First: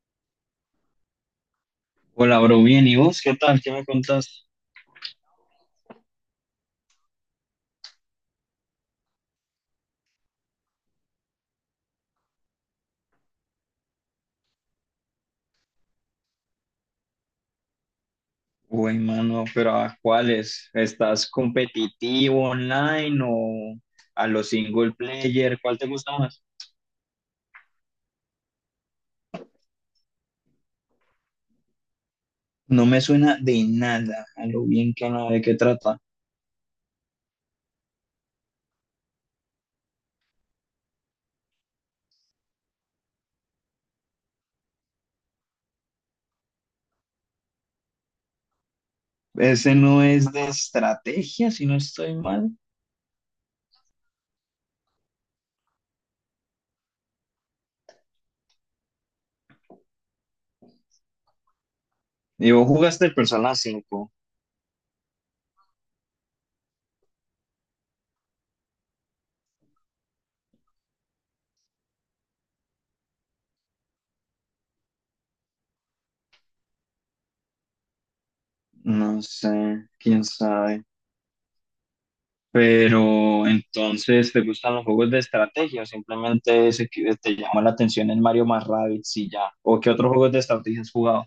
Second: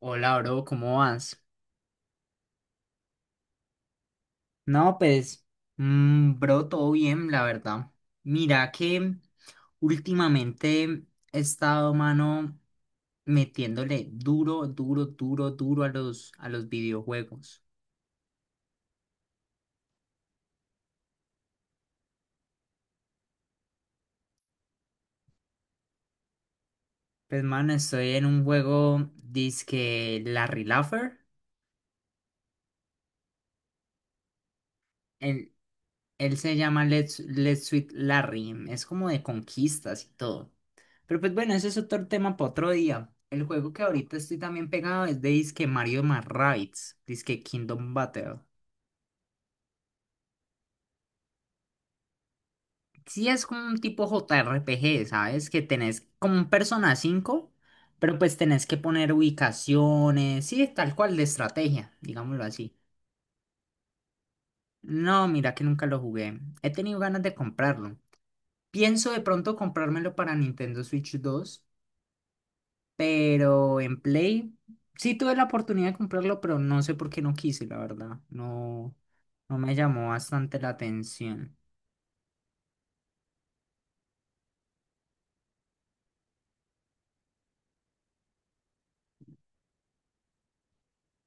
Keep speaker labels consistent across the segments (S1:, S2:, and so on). S1: Hola, bro, ¿cómo vas?
S2: Hola, bro, bien. ¿Y vos qué tal? ¿Qué me contás?
S1: No, pues, bro, todo bien, la verdad. Mira que últimamente he estado, mano, metiéndole duro, duro, duro, duro a los videojuegos.
S2: Uy, mano, pero ¿a cuáles? ¿Estás competitivo online o a los single player? ¿Cuál te gusta más?
S1: Pues, mano, estoy en un juego, dizque Larry Laffer.
S2: No me suena de nada a lo bien que no de qué trata.
S1: Él se llama Let's Sweet Larry. Es como de conquistas y todo. Pero pues bueno, ese es otro tema para otro día. El juego que ahorita estoy también pegado es de Disque Mario más Rabbids, Disque Kingdom Battle.
S2: Ese no es de estrategia, si no estoy mal.
S1: Sí es como un tipo JRPG, ¿sabes? Que tenés como un Persona 5, pero pues tenés que poner ubicaciones, sí, tal cual de estrategia, digámoslo
S2: ¿Y vos
S1: así.
S2: jugaste el Persona 5?
S1: No, mira que nunca lo jugué. He tenido ganas de comprarlo. Pienso de pronto comprármelo para Nintendo Switch 2. Pero en Play sí tuve la oportunidad de comprarlo, pero no sé por qué no quise, la verdad. No,
S2: No sé,
S1: no me llamó
S2: quién
S1: bastante la
S2: sabe.
S1: atención.
S2: Pero entonces, ¿te gustan los juegos de estrategia o simplemente ese que te llama la atención el Mario más Rabbids y ya? ¿O qué otros juegos de estrategia has jugado?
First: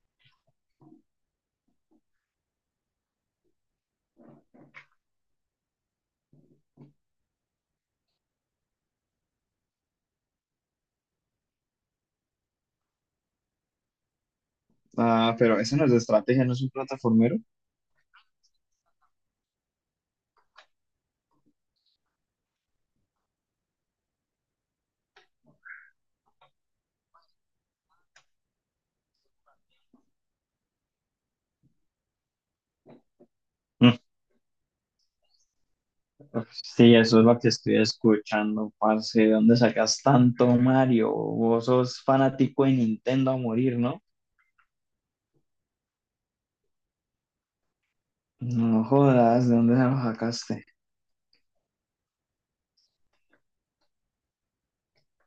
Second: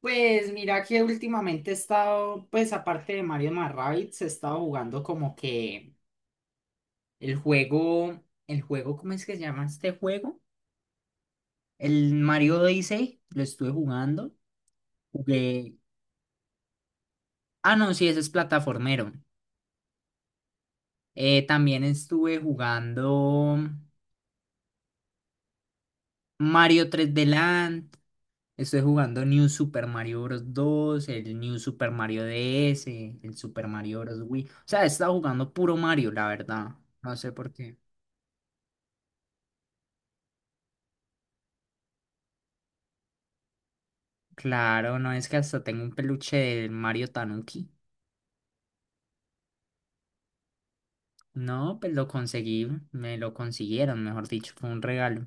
S1: Pues mira que últimamente he estado, pues aparte de Mario más Rabbids, he estado jugando como que el juego, ¿cómo es que se llama este juego? El Mario Odyssey, lo estuve jugando.
S2: Ah, pero
S1: Jugué.
S2: eso no es de estrategia, no es un plataformero.
S1: Ah, no, sí, ese es plataformero. También estuve jugando Mario 3D Land. Estoy jugando New Super Mario Bros. 2, el New Super Mario DS, el Super
S2: Mm.
S1: Mario Bros. Wii. O sea, he estado jugando puro Mario, la verdad.
S2: Sí,
S1: No
S2: eso es
S1: sé
S2: lo que
S1: por qué.
S2: estoy escuchando, parce. ¿De dónde sacas tanto Mario? Vos sos fanático de Nintendo a morir, ¿no?
S1: Claro, no es que hasta tengo un peluche del Mario Tanuki.
S2: No jodas, ¿de dónde se lo sacaste?
S1: No, pues lo conseguí, me lo consiguieron, mejor dicho, fue un regalo.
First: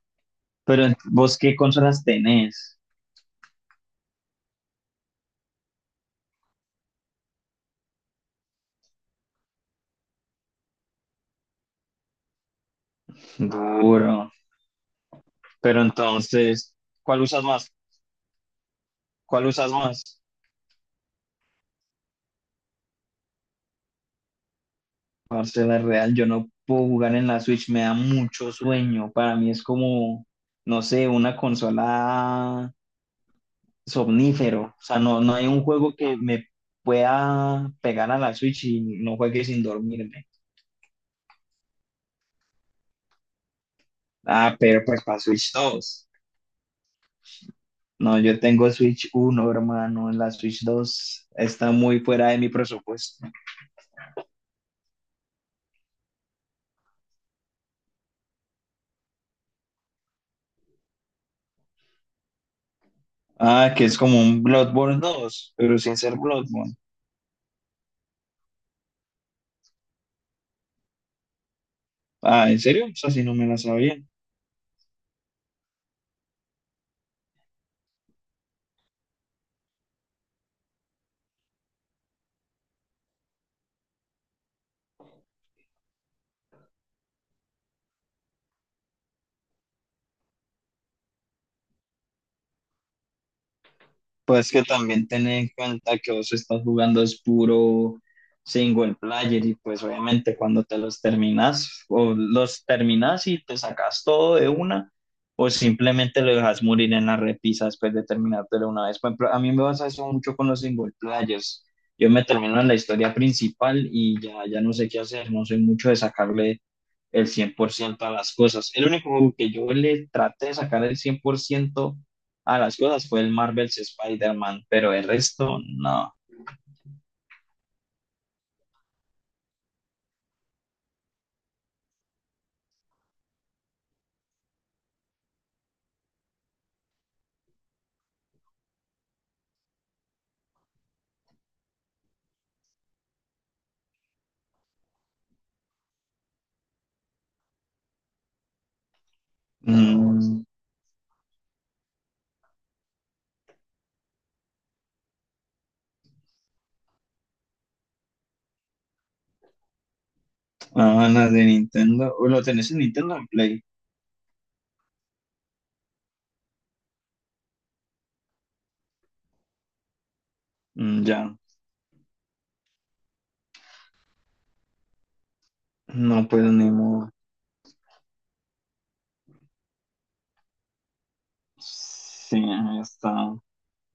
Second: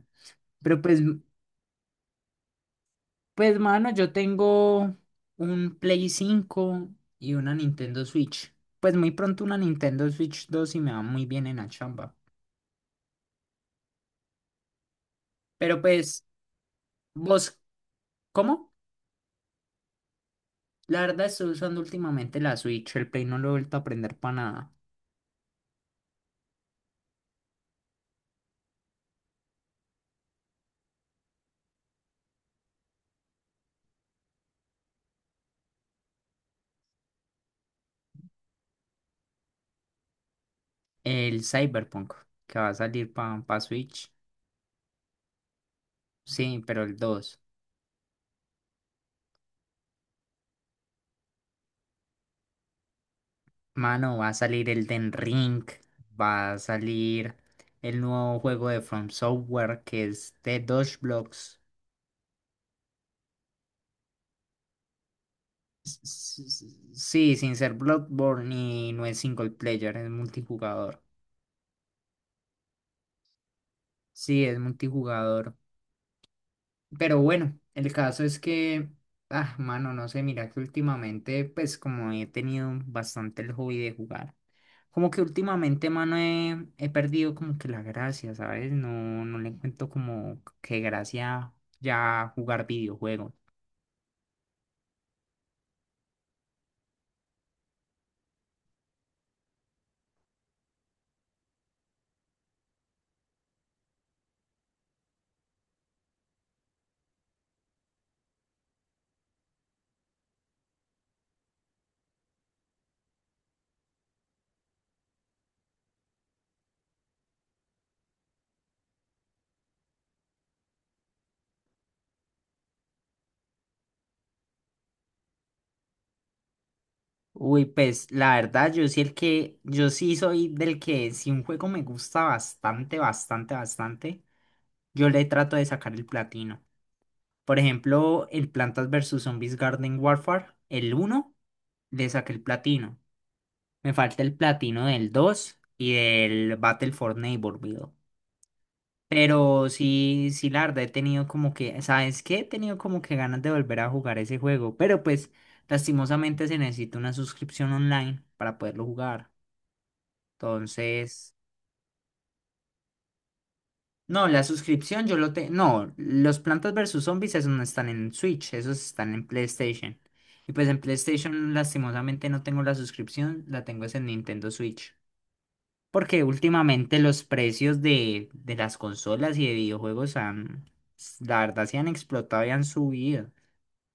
S1: Pero
S2: Pero
S1: pues,
S2: vos, ¿qué consolas tenés?
S1: pues mano, yo tengo un Play 5 y una Nintendo Switch. Pues muy pronto una Nintendo Switch 2 y me va muy bien en la chamba.
S2: Duro.
S1: Pero
S2: Pero
S1: pues,
S2: entonces, ¿cuál usas
S1: ¿vos
S2: más?
S1: cómo?
S2: ¿Cuál usas más?
S1: La verdad estoy usando últimamente la Switch, el Play no lo he vuelto a aprender para nada.
S2: Parce, la real, yo no puedo jugar en la Switch, me da mucho sueño. Para mí es como, no sé, una consola somnífero. O sea, no, no hay un juego que me pueda pegar a la Switch y no juegue sin dormirme.
S1: El Cyberpunk, que va a salir para Switch.
S2: Ah, pero pues para Switch 2.
S1: Sí, pero el dos.
S2: No, yo tengo Switch 1, hermano. La Switch 2 está muy fuera de mi presupuesto.
S1: Mano, va a salir el Den Ring, va a salir el nuevo juego de From Software que es The Dodge Blocks.
S2: Ah, que es como un Bloodborne 2 pero sin ser Bloodborne.
S1: Sí, sin ser Bloodborne y no es single player, es multijugador.
S2: Ah, ¿en serio? O sea, si no me la sabía.
S1: Sí, es multijugador. Pero bueno, el caso es que, ah, mano, no sé, mira que últimamente, pues como he tenido bastante el hobby de jugar, como que últimamente, mano, he perdido como que la gracia, ¿sabes? No, no le encuentro como que gracia ya jugar videojuegos.
S2: Pues que también ten en cuenta que vos estás jugando es puro single player y pues obviamente cuando te los terminas o los terminas y te sacas todo de una o simplemente lo dejas morir en la repisa después de terminártelo una vez. Por ejemplo, a mí me pasa eso mucho con los single players. Yo me termino en la historia principal y ya, ya no sé qué hacer, no soy mucho de sacarle el 100% a las cosas. El único juego que yo le traté de sacar el 100% a las cosas fue el Marvel's Spider-Man, pero el resto no.
S1: Uy, pues la verdad, yo sí soy del que si un juego me gusta bastante, bastante, bastante, yo le trato de sacar el platino. Por ejemplo, el Plantas versus Zombies Garden Warfare, el uno le saqué el platino. Me falta el platino del 2 y del Battle for Neighborhood. Pero
S2: No,
S1: sí, sí, la verdad he tenido como que, ¿sabes qué? He tenido como que ganas de volver a jugar ese juego. Pero pues, lastimosamente se necesita una suscripción online para poderlo jugar.
S2: Ah,
S1: Entonces,
S2: las de Nintendo. Uy, ¿lo tenés en Nintendo o en Play?
S1: no, la suscripción yo lo tengo. No, los Plantas versus Zombies, esos no están en Switch, esos están en PlayStation. Y pues en
S2: Mm, ya.
S1: PlayStation, lastimosamente, no tengo la suscripción, la tengo es en Nintendo Switch. Porque
S2: No, pues ni
S1: últimamente
S2: modo.
S1: los precios de las consolas y de videojuegos han, la verdad, se han
S2: Sí,
S1: explotado y han
S2: está,
S1: subido.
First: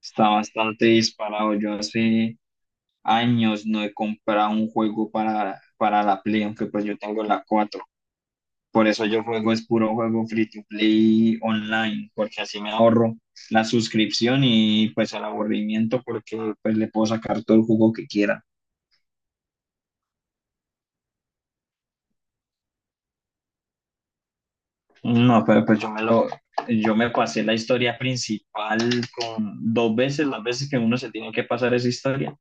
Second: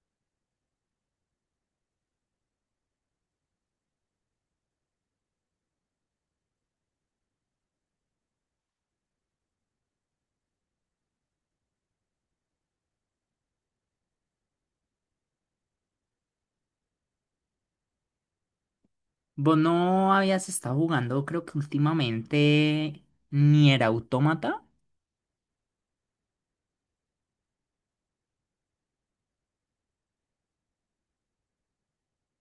S2: está bastante disparado. Yo hace años no he comprado un juego para la Play, aunque pues yo tengo la 4. Por eso yo juego, es puro juego free to play online, porque así me ahorro la suscripción y pues el aburrimiento, porque pues le puedo sacar todo el jugo que quiera.
S1: Vos no habías estado jugando, creo que últimamente, ni era Autómata.
S2: No, pero pues yo me pasé la historia principal con dos veces, las veces que uno se tiene que pasar esa historia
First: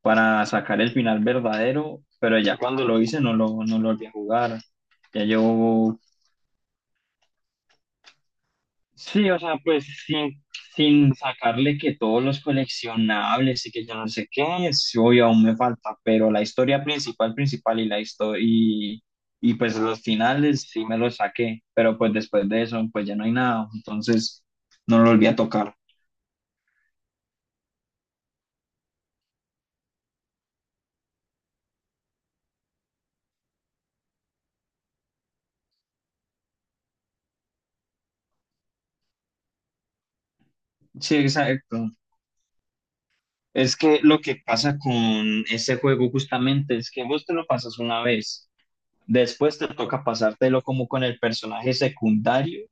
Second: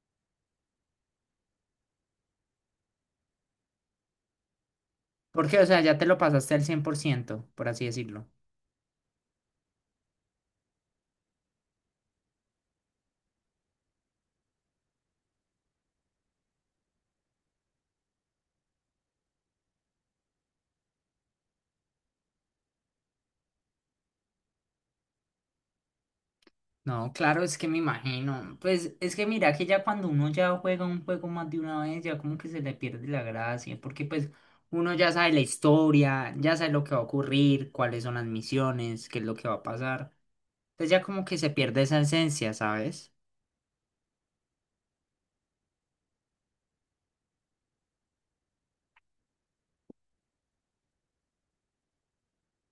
S2: para sacar el final verdadero, pero ya cuando lo hice no lo volví a jugar. Ya
S1: Porque, o sea, ya
S2: llevo.
S1: te lo pasaste al 100%, por así decirlo.
S2: Sí, o sea, pues sin sacarle que todos los coleccionables y que yo no sé qué, sí, obvio, aún me falta, pero la historia principal, principal y la historia, y pues los finales sí me los saqué, pero pues después de eso, pues ya no hay nada, entonces no lo volví a tocar.
S1: No, claro, es que me imagino. Pues es que mira que ya cuando uno ya juega un juego más de una vez, ya como que se le pierde la gracia, porque pues uno ya sabe la historia, ya sabe lo que va a ocurrir, cuáles son las misiones, qué es lo que va a pasar. Entonces ya
S2: Sí,
S1: como que se pierde
S2: exacto.
S1: esa esencia, ¿sabes?
S2: Es que lo que pasa con ese juego justamente es que vos te lo pasas una vez. Después te toca pasártelo como con el personaje secundario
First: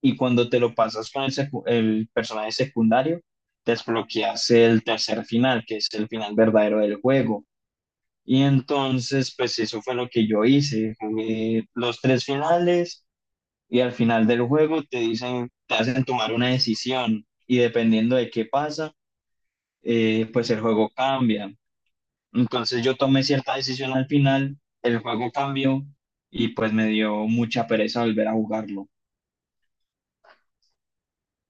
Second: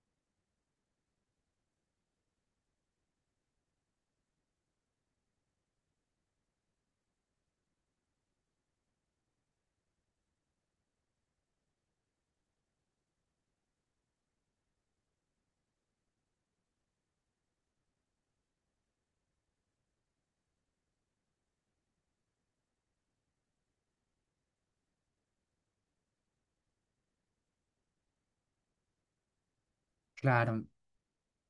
S2: y cuando te lo pasas con el personaje secundario, desbloqueas el tercer final, que es el final verdadero del juego. Y entonces, pues eso fue lo que yo hice. Jugué los tres finales y al final del juego te dicen, te hacen tomar una decisión y dependiendo de qué pasa, pues el juego cambia. Entonces yo tomé cierta decisión al final, el juego cambió y pues me dio mucha pereza volver a jugarlo.
S1: Claro.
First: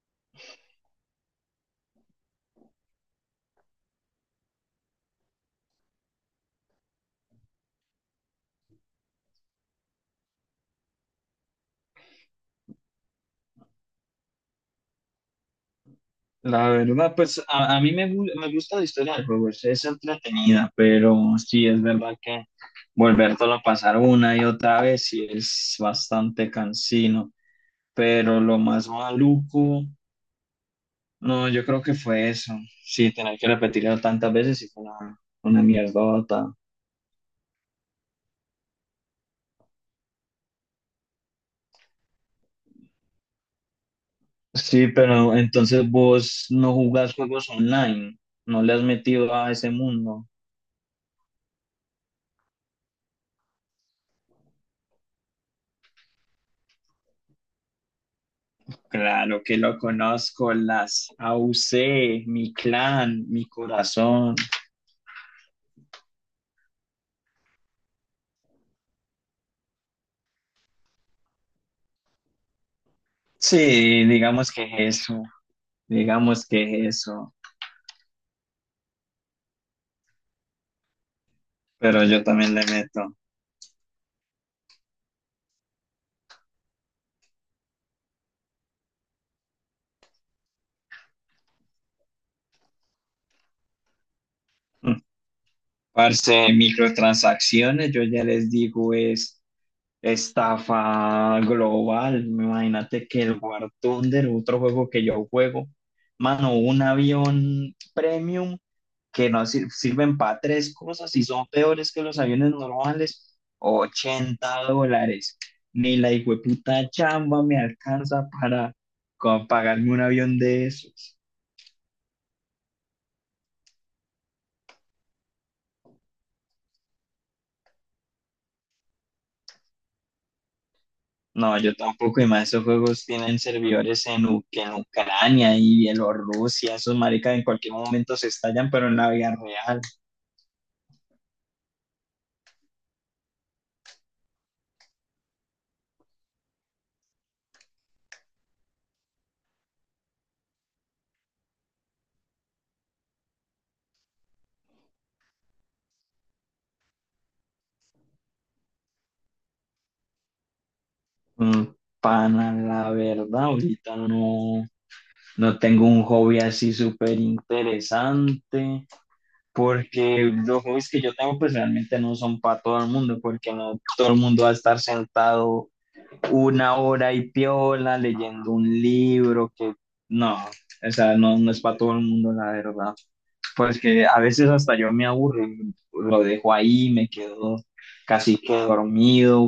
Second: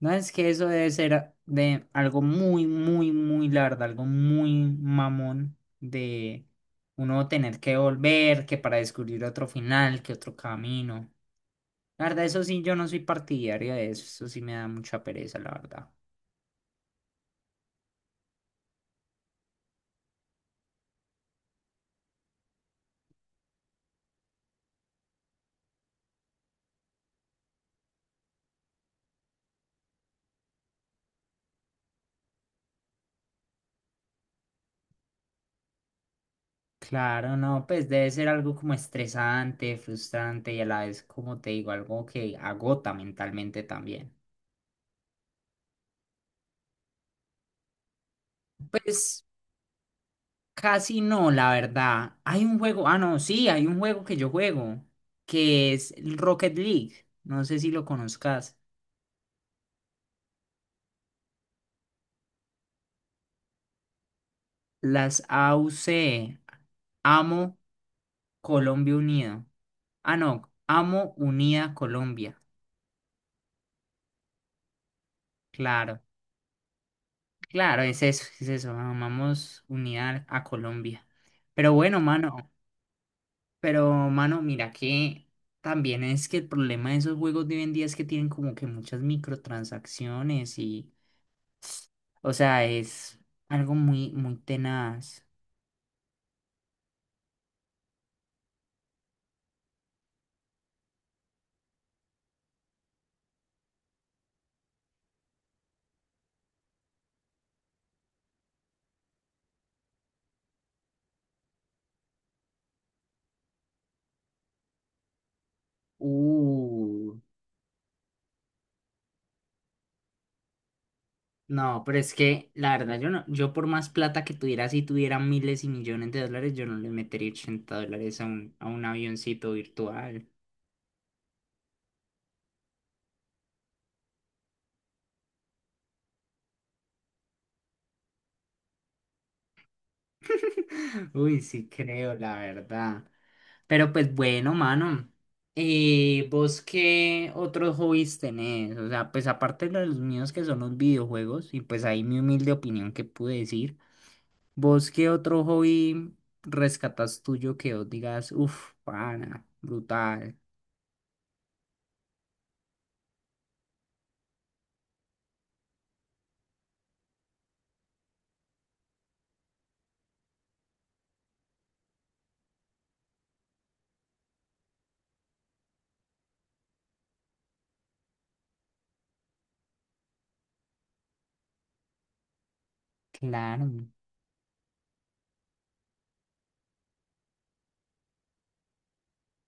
S1: No es que eso debe ser de algo muy, muy, muy largo, algo muy mamón de uno tener que volver, que para descubrir otro final, que otro camino. La verdad, eso sí, yo no soy partidario de eso, eso sí me da mucha pereza, la verdad.
S2: La verdad, pues a mí me gusta la historia del juego, es entretenida, pero sí es verdad que volvértelo a pasar una y otra vez sí es bastante cansino, pero lo más maluco, no, yo creo que fue eso, sí, tener que repetirlo tantas veces y fue una mierda.
S1: Claro, no, pues debe ser algo como estresante, frustrante y a la vez, como te digo, algo que agota mentalmente también.
S2: Sí, pero entonces vos no jugás juegos online, no le has
S1: Pues
S2: metido a ese mundo.
S1: casi no, la verdad. Hay un juego, ah, no, sí, hay un juego que yo juego, que es el Rocket League. No sé si lo conozcas.
S2: Claro que lo conozco, las AUC, mi clan, mi corazón.
S1: Las AUC, Amo Colombia Unido. Ah, no, Amo Unida Colombia.
S2: Sí, digamos que es eso,
S1: Claro.
S2: digamos que es eso,
S1: Claro, es eso, es eso. Vamos unidad a Colombia. Pero bueno,
S2: pero yo
S1: mano,
S2: también le meto.
S1: pero mano, mira que también es que el problema de esos juegos de hoy en día es que tienen como que muchas microtransacciones y, o sea, es algo muy, muy tenaz.
S2: Parce, microtransacciones, yo ya les digo, es estafa global. Imagínate que el War Thunder, otro juego que yo juego, mano, un avión premium que no sirven para tres cosas y son peores que los aviones normales, $80. Ni la puta
S1: Uh,
S2: chamba me alcanza para pagarme un avión de esos.
S1: no, pero es que la verdad yo no, yo por más plata que tuviera, si tuviera miles y millones de dólares, yo no le metería $80 a un avioncito virtual.
S2: No, yo tampoco, y más esos juegos tienen servidores en Ucrania y Bielorrusia, esos maricas en cualquier momento se estallan, pero en la vida real.
S1: Uy, sí creo, la verdad. Pero pues bueno, mano. ¿Vos qué otros hobbies tenés? O sea, pues aparte de los míos que son los videojuegos, y pues ahí mi humilde opinión que pude decir, ¿vos qué otro hobby rescatas tuyo que vos digas, uff, pana, brutal?
S2: Mm, Pana, la verdad, ahorita no, no tengo un hobby así súper interesante, porque los hobbies que yo tengo pues realmente no son para todo el mundo, porque no todo el mundo va a estar sentado 1 hora y piola leyendo un libro que no, o sea, no, no es para todo el mundo, la verdad. Pues
S1: Claro.
S2: que a veces hasta yo me aburro, lo dejo ahí, me quedo casi que dormido.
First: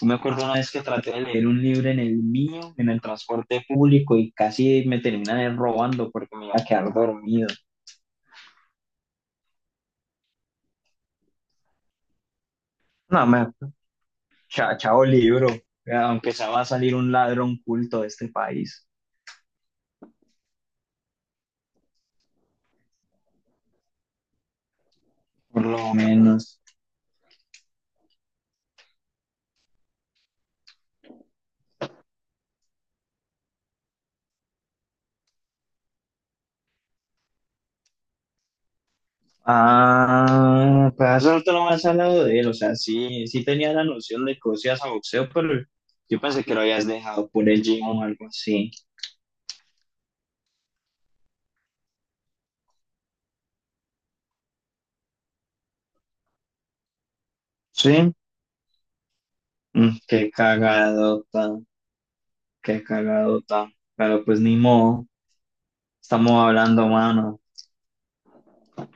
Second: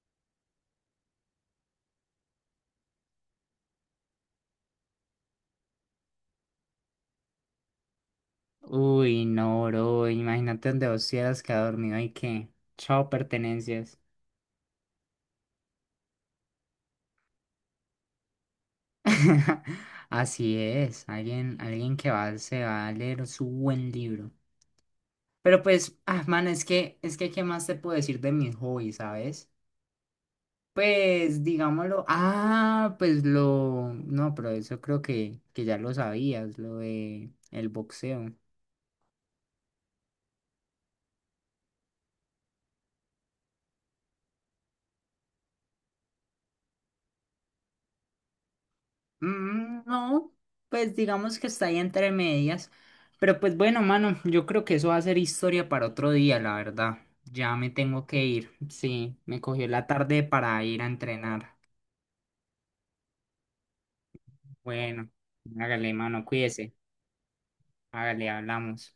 S2: Yo me acuerdo una vez que traté de leer un libro en el mío, en el transporte público, y casi me terminan robando porque me iba a quedar dormido.
S1: Uy, no, bro, imagínate donde vos hubieras quedado dormido y que, chao,
S2: No,
S1: pertenencias.
S2: chao libro, aunque se va a salir un ladrón culto de este país,
S1: Así es, alguien, alguien que va, se va a leer su buen libro. Pero
S2: por lo
S1: pues, ah, man,
S2: menos.
S1: es que, ¿qué más te puedo decir de mi hobby, sabes? Pues, digámoslo, ah, pues lo, no, pero eso creo que ya lo sabías, lo de el boxeo.
S2: Ah, pues hace rato no me has hablado de él, o sea, sí, sí tenía la noción de que vos ibas a boxeo, pero yo pensé que lo habías dejado por el gym o algo así.
S1: Mm, no, pues digamos que está ahí entre medias. Pero pues bueno, mano, yo creo que eso va a ser historia para otro día, la verdad. Ya me tengo
S2: Sí,
S1: que ir. Sí, me cogió la
S2: Mm,
S1: tarde
S2: qué
S1: para ir a
S2: cagadota,
S1: entrenar.
S2: qué cagadota, pero pues ni modo,
S1: Bueno, hágale, mano,
S2: estamos
S1: cuídese.
S2: hablando, mano.
S1: Hágale, hablamos.